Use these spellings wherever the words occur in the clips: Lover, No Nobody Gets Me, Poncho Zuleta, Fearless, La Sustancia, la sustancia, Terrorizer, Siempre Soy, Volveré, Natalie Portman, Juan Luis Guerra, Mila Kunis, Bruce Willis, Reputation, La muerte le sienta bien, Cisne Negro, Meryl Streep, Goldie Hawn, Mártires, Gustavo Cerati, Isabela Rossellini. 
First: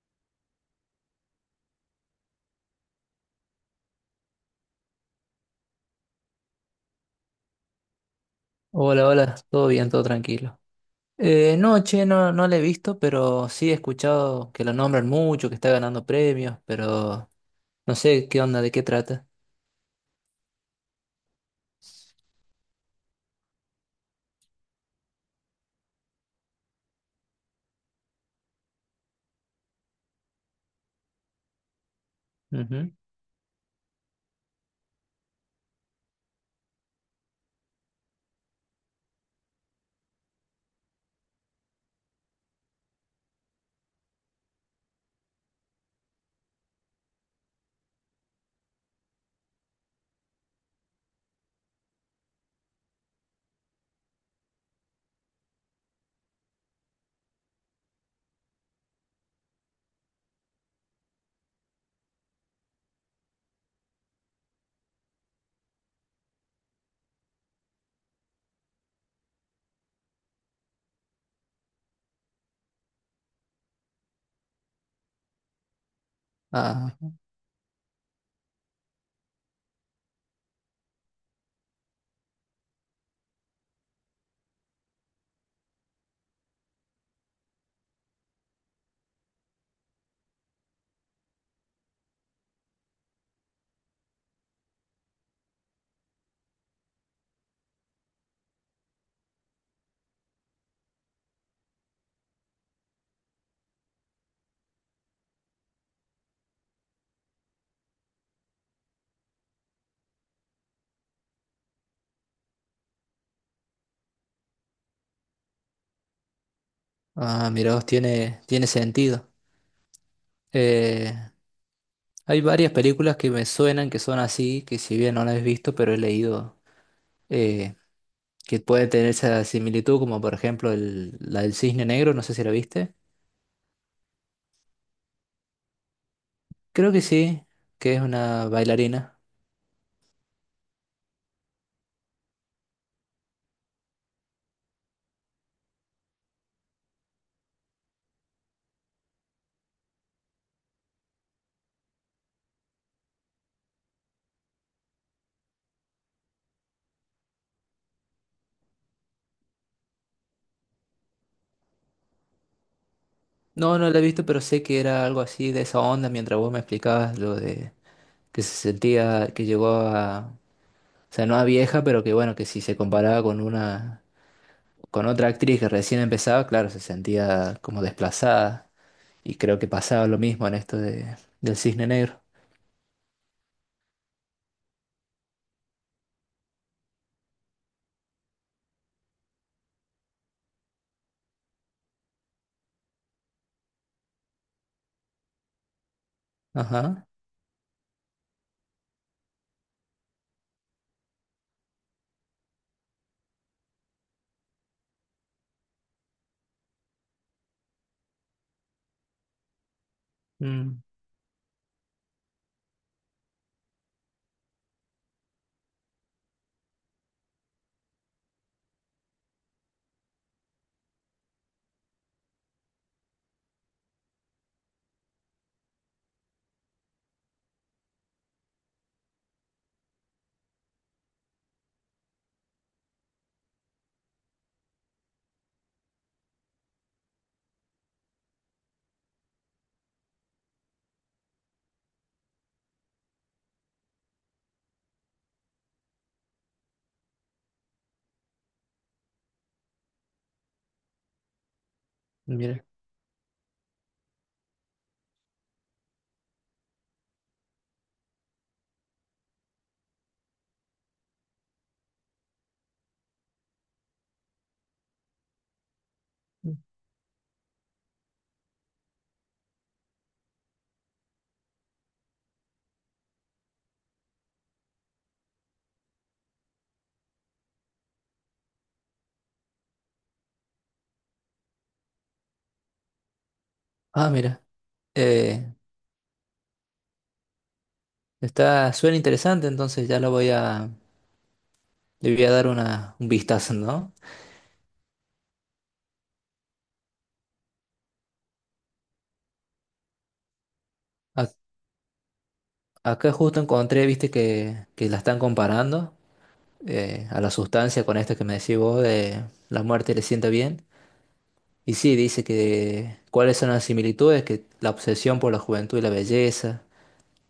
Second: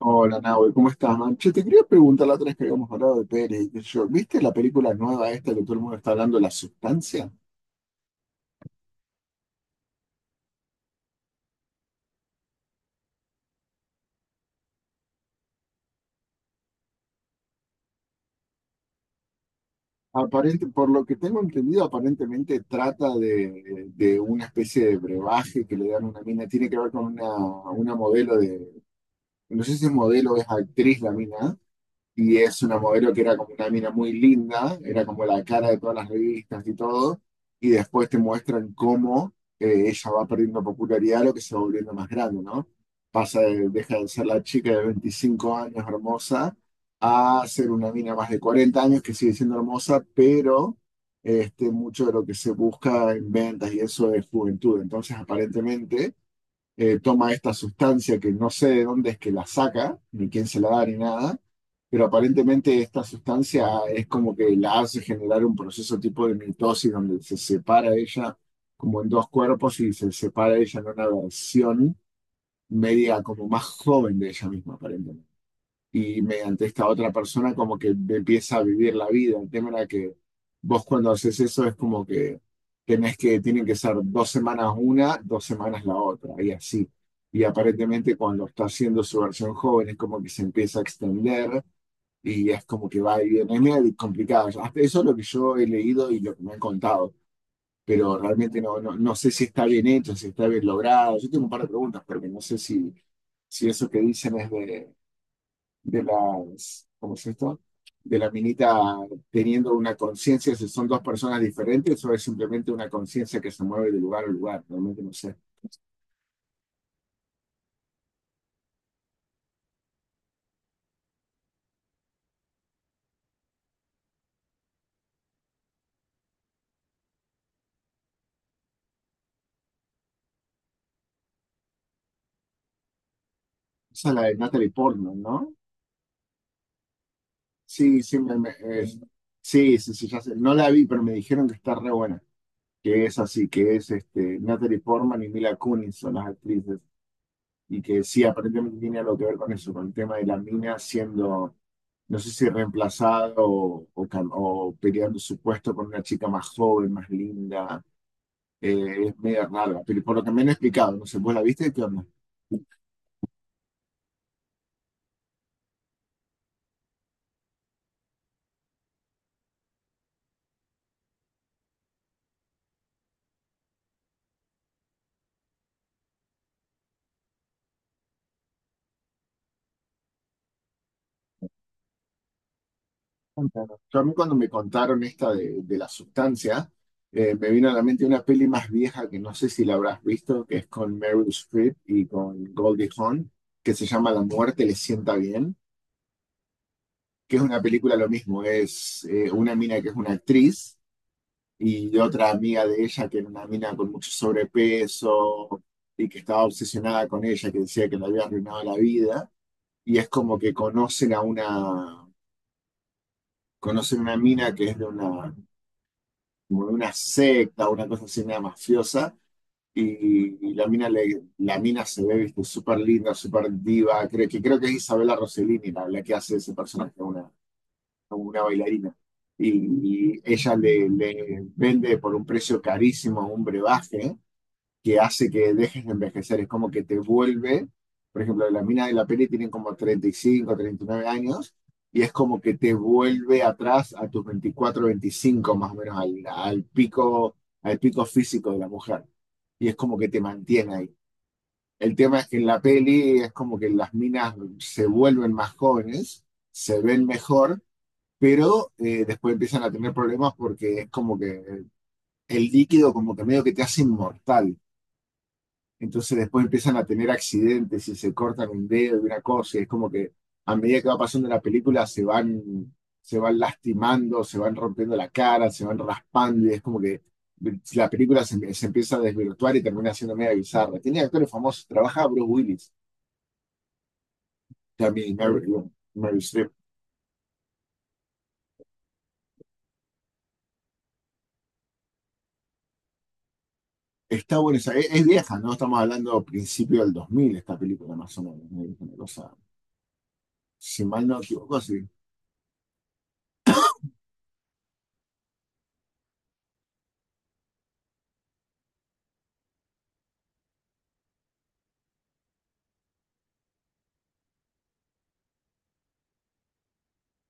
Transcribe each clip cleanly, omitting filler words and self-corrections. Hola, Nahue, ¿cómo estás, man? Che, te quería preguntar la otra vez que habíamos hablado de Pérez, y qué sé yo. ¿Viste la película nueva esta que todo el mundo está hablando, La Sustancia? Hola, hola, todo bien, todo tranquilo. No, che, no la he visto, pero sí he escuchado que lo nombran mucho, que está ganando premios, pero no sé qué onda, de qué trata. Aparente, por lo que tengo entendido, aparentemente trata de una especie de brebaje que le dan a una mina. Tiene que ver con una modelo no sé si es modelo o es actriz la mina, y es una Ujú. modelo que era como una mina muy linda, era como la cara de todas las revistas y todo, y después te muestran cómo ella va perdiendo popularidad, lo que se va volviendo más grande, ¿no? Deja de ser la chica de 25 años hermosa a ser una mina más de 40 años que sigue siendo hermosa, pero este, mucho de lo que se busca en ventas y eso es juventud. Entonces, aparentemente toma esta sustancia que no sé de dónde es que la saca, ni quién se la da, ni nada, pero aparentemente esta sustancia es como que la hace generar un proceso tipo de mitosis donde se separa ella como en dos cuerpos y se separa ella en una versión media como más joven de ella misma, aparentemente, y mediante esta Ah, otra persona como que empieza a vivir la vida. El tema era que vos cuando haces eso es como que tienen que ser 2 semanas una, 2 semanas la otra, y así. Y aparentemente cuando está haciendo su versión joven es como que se empieza a extender y es como que va y viene. Es medio complicado. Hasta eso es lo que yo he leído y lo que me han contado. Pero realmente no, no, no sé si está bien hecho, si está bien logrado. Yo tengo un par de preguntas, porque no sé si eso que dicen es de, las, ¿cómo es esto? De la minita teniendo una conciencia, si son dos personas diferentes o es simplemente una conciencia que se mueve de lugar a lugar, realmente no sé. Mira, vos, tiene sentido. Eh, Hay varias películas que me suenan que son así, que si bien no las he visto, pero he leído eh, que puede tener esa similitud, como por ejemplo la del Cisne Negro, no sé si la viste. Esa es la de Natalie Portman, ¿no? Creo que sí, que es Sí, sí, una bailarina. sí, sí, sí, ya sé. No la vi, pero me dijeron que está re buena, que es así, que es este, Natalie Portman y Mila Kunis son las actrices y que sí, aparentemente tiene algo que ver con eso, con el tema de la mina siendo no sé si reemplazado o peleando su puesto con una chica más joven, más linda. Es media rara, pero por lo que me han explicado, no sé, ¿vos la viste? ¿Qué onda? No, no la he visto, pero sé que era algo así de esa onda mientras vos me explicabas lo de que se sentía, que llegó a, o sea, no a vieja, pero que bueno, que si se comparaba con una, con otra actriz que recién empezaba, claro, se sentía como desplazada. Y creo que pasaba lo mismo en esto de, del Cisne Negro. Claro. Yo a mí cuando me contaron esta de la sustancia, me vino a la mente una peli más vieja que no sé si la habrás visto, que es con Meryl Streep y con Goldie Hawn, que se llama La muerte le sienta bien, Ajá. que es una película lo mismo, es una mina que es una actriz y otra amiga de ella que era una mina con mucho sobrepeso y que estaba obsesionada con ella, que decía que le había arruinado la vida. Y es como que Mm, conocen una mina que es de una, como de una secta, una cosa así, una mafiosa. Y la mina, la mina se ve, viste, súper linda, súper diva. Creo que es Isabela Rossellini la que hace ese personaje, una bailarina y ella le vende por un precio carísimo un brebaje que hace que dejes de envejecer, es como que te vuelve, por ejemplo, las minas de la peli tienen como 30, 35, 39 años, y es como que te vuelve atrás a tus 24, 25, más o menos, al pico físico de la mujer, y es como que te mantiene ahí. El tema es que en la mira. peli es como que las minas se vuelven más jóvenes, se ven mejor, pero después empiezan a tener problemas porque es como que el líquido como que medio que te hace inmortal. Entonces después empiezan a tener accidentes y se cortan un dedo y una cosa, y es como que a medida que va pasando la película se van lastimando, se van rompiendo la cara, se van raspando, y es como que la película se empieza a desvirtuar y termina siendo media bizarra. Tiene actores famosos, trabaja Bruce Willis Ah, mira. también, y Eh, Meryl Streep. Suena interesante, entonces ya le voy a dar un vistazo, ¿no? Está buena esa, es vieja, ¿no? Estamos hablando principio del 2000 esta película, más o menos, ¿no? Es una cosa, si mal no me Ac- equivoco, sí. Acá justo encontré, viste, que la están comparando a la sustancia con esto que me decís vos de La muerte le sienta bien. Y sí, dice que cuáles son las similitudes, que la obsesión por la juventud y la belleza,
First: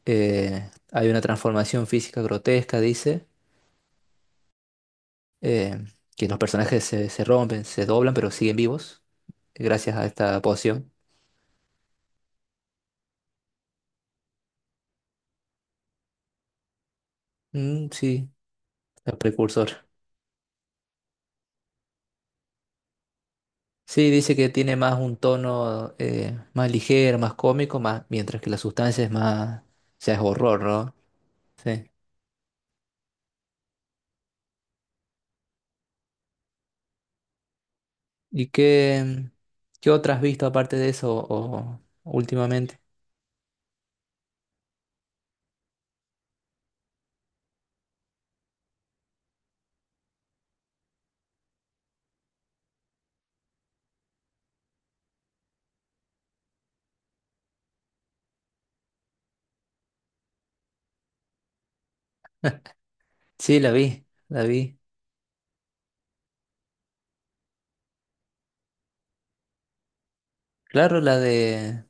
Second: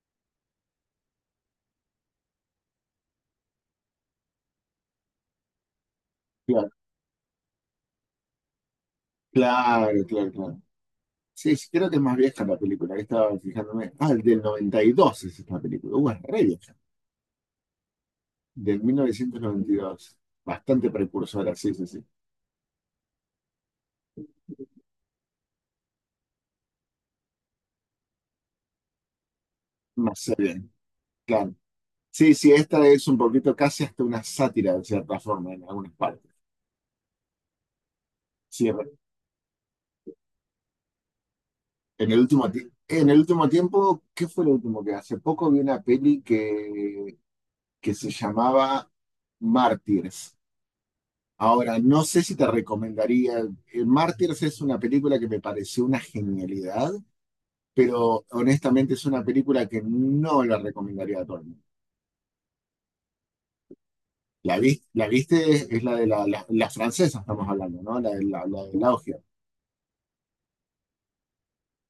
hay una transformación física grotesca, dice, eh, que los Claro, personajes se rompen, se doblan, pero siguen vivos claro, gracias a claro, esta claro. poción. Sí, sí, creo que es más vieja la película, que estaba fijándome. Ah, del 92 es esta película. Es re vieja. Mm, sí, Del mil el novecientos noventa y precursor. dos, Bastante precursora, sí, sí, sí. Sí, dice que tiene más un tono más ligero, más cómico, más, mientras que la sustancia es más, No ya es sé horror, bien, ¿no? claro. Sí. Sí, sí, esta es un poquito casi hasta una sátira, de cierta forma, en algunas partes. ¿Y Sí, qué otras has visto aparte de eso o en el último, ti- últimamente? en el último tiempo, ¿qué fue lo último? Que hace poco vi una peli que se llamaba Mártires. Ahora, no sé si te recomendaría. Mártires es una película que me pareció una genialidad, pero honestamente es una película que no la recomendaría a todo el mundo. Sí, la vi, la La, vi. vi- la viste, es la de la francesa, estamos hablando, ¿no? La de Laugia, Claro, la de...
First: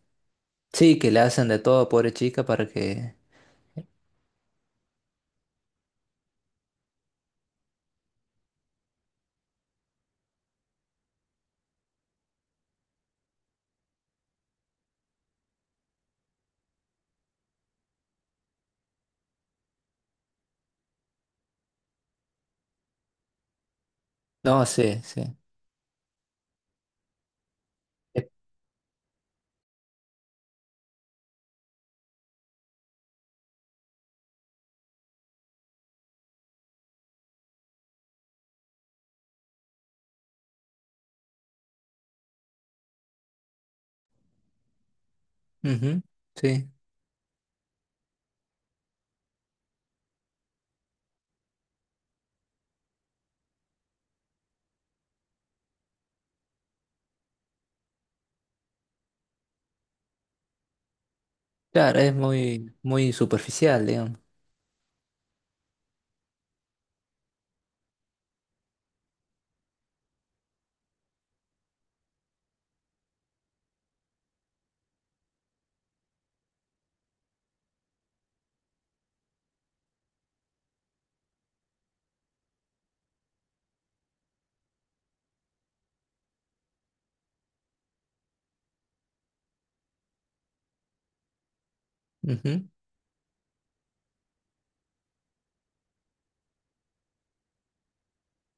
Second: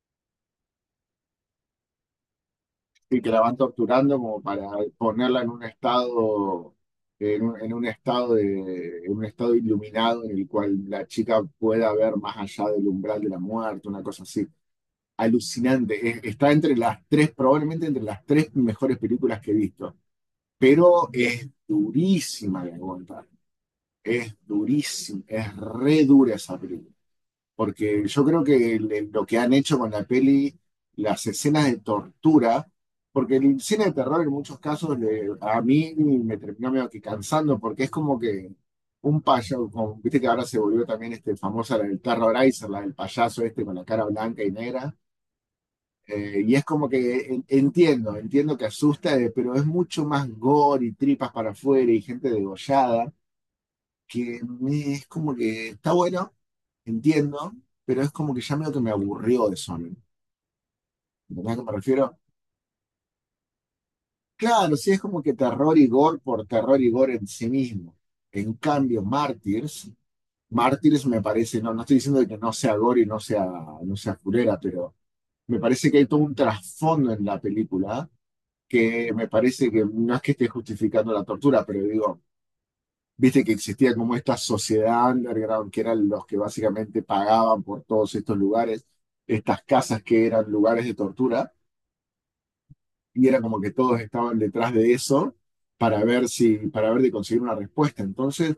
Sí, que le hacen de todo, pobre chica, para que... y que la van torturando como para ponerla en un estado iluminado en el cual la chica pueda ver más allá del umbral de la muerte, una cosa así. Alucinante. Está entre las tres, probablemente entre las tres mejores películas que he visto, pero es durísima de aguantar. Es No, sí, durísimo, sí. es re dura esa película. Porque Eh, yo creo que lo que han hecho con la peli, las escenas de tortura, porque el cine de terror en muchos casos a mí me terminó medio que cansando, porque es como que un payaso, como, viste que ahora se volvió también este famosa la del Terrorizer, la del payaso este con la cara blanca y negra. ujú, Y es sí, como que entiendo que asusta, pero es mucho más gore y tripas para afuera y gente degollada que es como que está bueno, entiendo, pero es como que ya medio que me aburrió de Sonic. ¿Entendés a qué me claro, es refiero? muy, muy superficial, digamos. Claro, sí, es como que terror y gore por terror y gore en sí mismo. En cambio, Martyrs, Martyrs me parece, no, no estoy diciendo que no sea gore y no sea, no sea furera, pero me parece que hay todo un trasfondo en la película, que me parece que no es que esté justificando la tortura, pero digo, viste que existía como esta sociedad underground, que eran los que básicamente pagaban por todos estos lugares, estas casas que eran lugares de tortura, Ujú. y era como que todos estaban detrás de eso para ver si, para ver de conseguir una respuesta. Entonces,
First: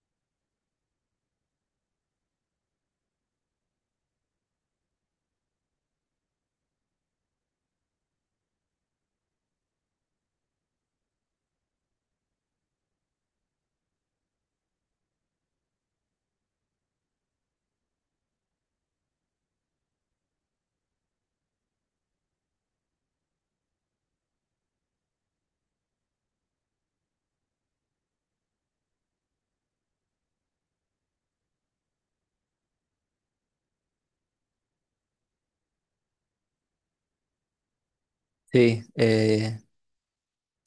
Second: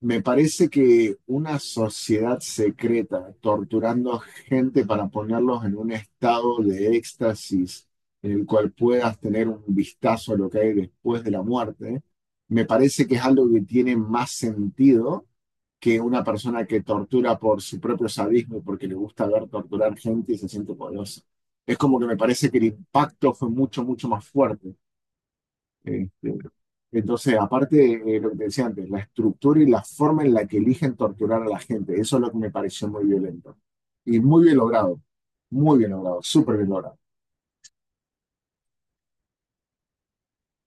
me parece que una sociedad secreta torturando gente para ponerlos en un estado de éxtasis en el cual puedas tener un vistazo a lo que hay después de la muerte, me parece que es algo que tiene más sentido que una persona que tortura por su propio sadismo y porque le gusta ver torturar gente y se siente poderosa. Es como que me parece que el impacto fue mucho, mucho más fuerte. Este, entonces, aparte de lo que te decía antes, la estructura y la forma en la que eligen torturar a la gente, eso es lo que me pareció muy violento. Y muy bien logrado, súper bien logrado. Sí,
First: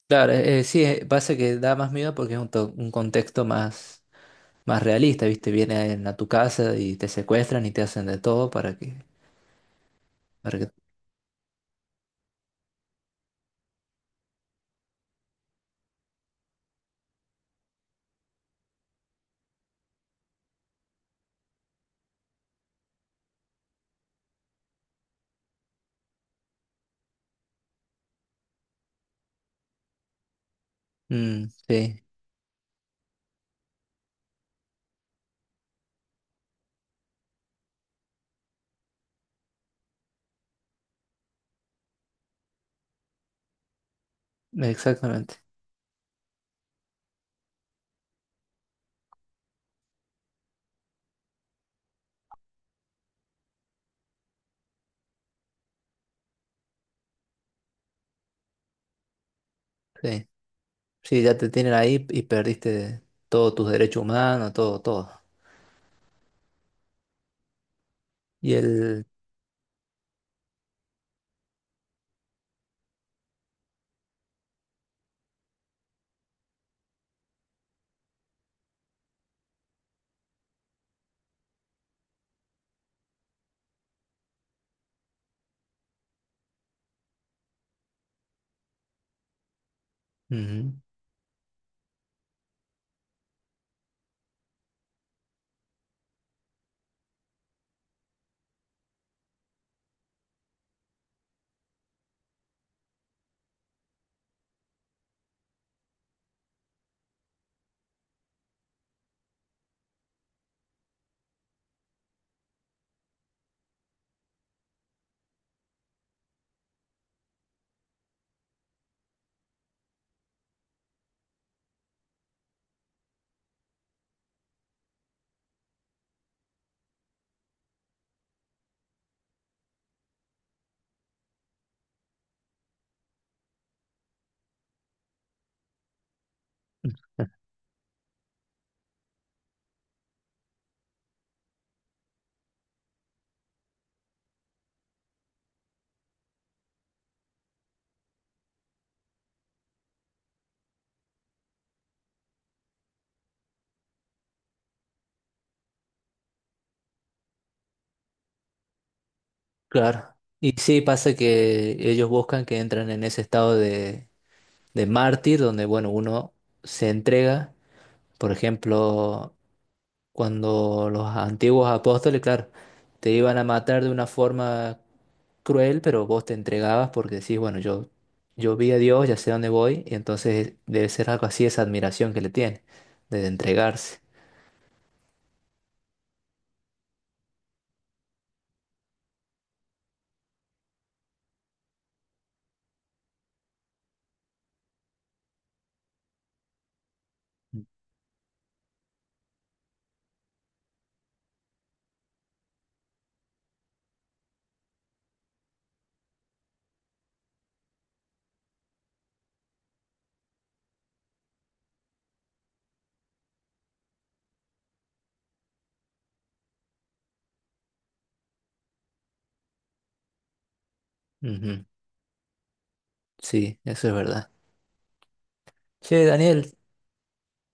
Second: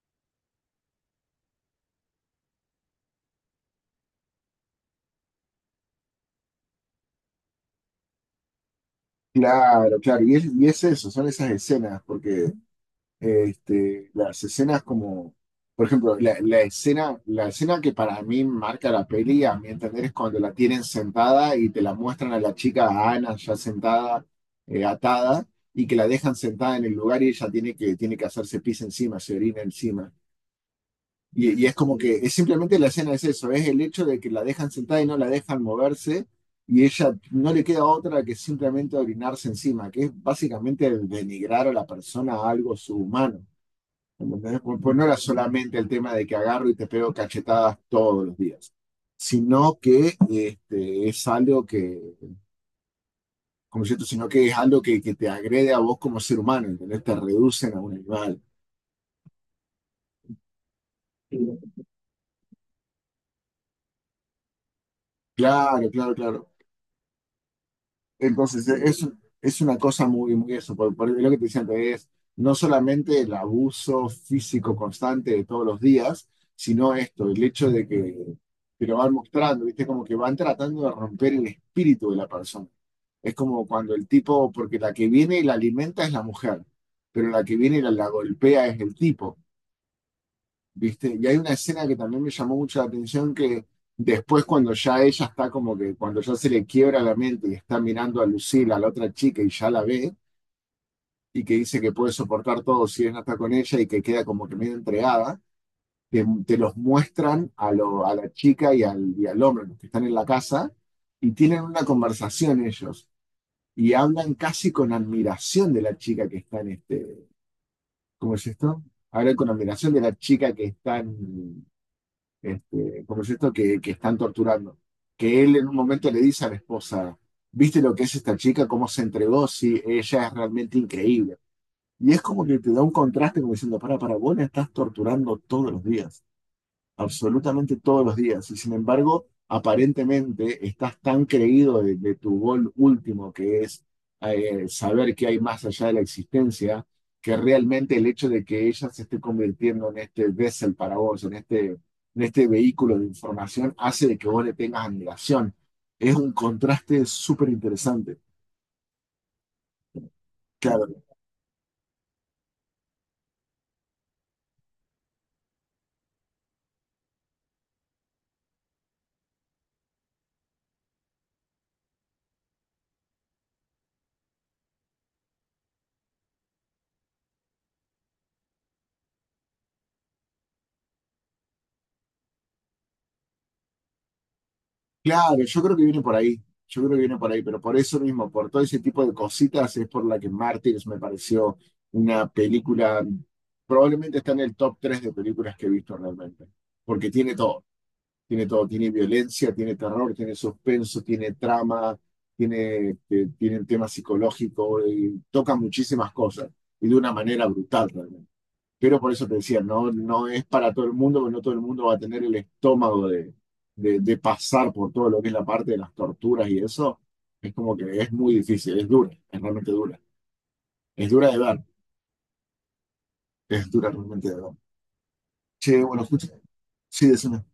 claro, sí, pasa que da más miedo porque es un contexto más, más realista, ¿viste? Vienen a tu casa y te secuestran y te hacen de todo para que... Claro, claro, y es, Para y que... es eso, son esas escenas, porque este, las escenas como, por ejemplo, la escena que para mí marca la peli, a mi entender, es cuando la tienen sentada y te la muestran a la chica, a Ana, ya sentada, atada, y que la dejan sentada en el lugar y ella tiene que hacerse pis encima, se orina encima. Mm, Y es como sí, que es simplemente la escena es eso, es el hecho de que la dejan sentada y no la dejan moverse, y ella no le queda otra que simplemente orinarse encima, que es básicamente el denigrar a la persona, a algo subhumano. ¿Entendés? Pues no era exactamente. solamente el tema de que agarro y te pego cachetadas todos los días, sino que este, es algo que, como cierto, sino que es algo que te agrede a vos como ser humano, ¿entendés? Te reducen a un animal. Sí, sí, ya te tienen ahí y perdiste todos tus derechos humanos, todo, todo. Claro, claro, claro. Y Entonces, e- es, el... es una cosa muy, muy eso. Por lo que te decía antes, es no solamente el abuso físico constante de todos los días, sino esto, el hecho de que te lo van mostrando, ¿viste? Como que van tratando de romper el espíritu de la persona. Es como cuando el tipo, porque la que viene y la alimenta es la mujer, pero la que viene y la golpea es el tipo. ujú. ¿Viste? Y hay una escena que también me llamó mucho la atención que después cuando ya ella está como que, cuando ya se le quiebra la mente y está mirando a Lucila, a la otra chica, y ya la ve, y que dice que puede soportar todo si ella está con ella y que queda como que medio entregada, te los muestran a la chica y al hombre, los que están en la casa, y tienen una conversación ellos. Y hablan casi con admiración de la chica que está en este, ¿cómo es esto? Hablan con admiración de la chica que está en, este, ¿cómo es esto? Que están torturando. Que él en un momento le dice a la esposa, ¿viste lo que es esta chica? ¿Cómo se entregó? Sí, ella es realmente increíble. Y es como que te da un contraste como diciendo, para, vos la estás torturando todos los días, absolutamente todos los días. Y sin embargo, aparentemente estás tan creído de, tu gol último, que es saber que hay más allá de la existencia, que realmente el hecho de que ella se esté convirtiendo en este vessel para vos, en este vehículo de información, hace de que vos le tengas admiración. Es un contraste súper interesante. Claro. Y sí, Claro, pasa que ellos buscan que entran en ese estado de mártir, donde, bueno, uno se entrega. Por ejemplo, cuando los antiguos apóstoles, claro, te iban a matar de una forma cruel, pero vos te entregabas porque decís, bueno, yo vi a Dios, ya sé dónde voy, y entonces debe ser algo así, esa admiración que le tiene, de entregarse. claro, yo creo que viene por ahí, yo creo que viene por ahí, pero por eso mismo, por todo ese tipo de cositas, es por la que Mártires me pareció una película, probablemente está en el top 3 de películas que he visto realmente, porque tiene todo, tiene todo, tiene violencia, tiene terror, tiene suspenso, tiene trama, tiene, este, tiene el tema psicológico, y toca muchísimas cosas, y de una manera brutal realmente. Pero por eso te decía, no, no es para todo el mundo, porque no todo el mundo va a tener el estómago de pasar por todo lo que es la parte de las torturas y eso. Es como que es muy difícil, es dura, es realmente dura. Es dura de ver, Ujú. Sí, es eso dura es realmente verdad. de ver. Che, bueno, Che, escucha. Daniel, Sí, decime.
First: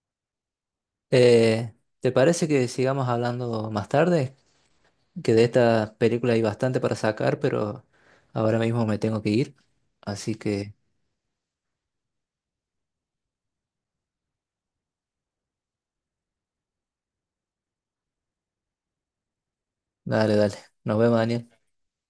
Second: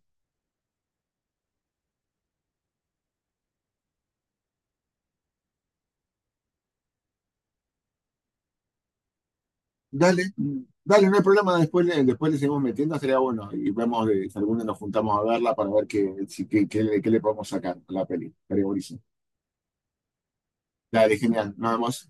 eh, ¿te parece que sigamos hablando más tarde? Que de esta película hay bastante para sacar, pero ahora mismo me tengo que ir. Dale, Así mm, que, dale, no hay problema, después le seguimos metiendo, sería bueno. Y vemos si alguna nos juntamos a verla para ver qué, qué le podemos sacar a la peli. Estaría buenísimo. dale, dale. Nos Dale, vemos, genial, Daniel. nada más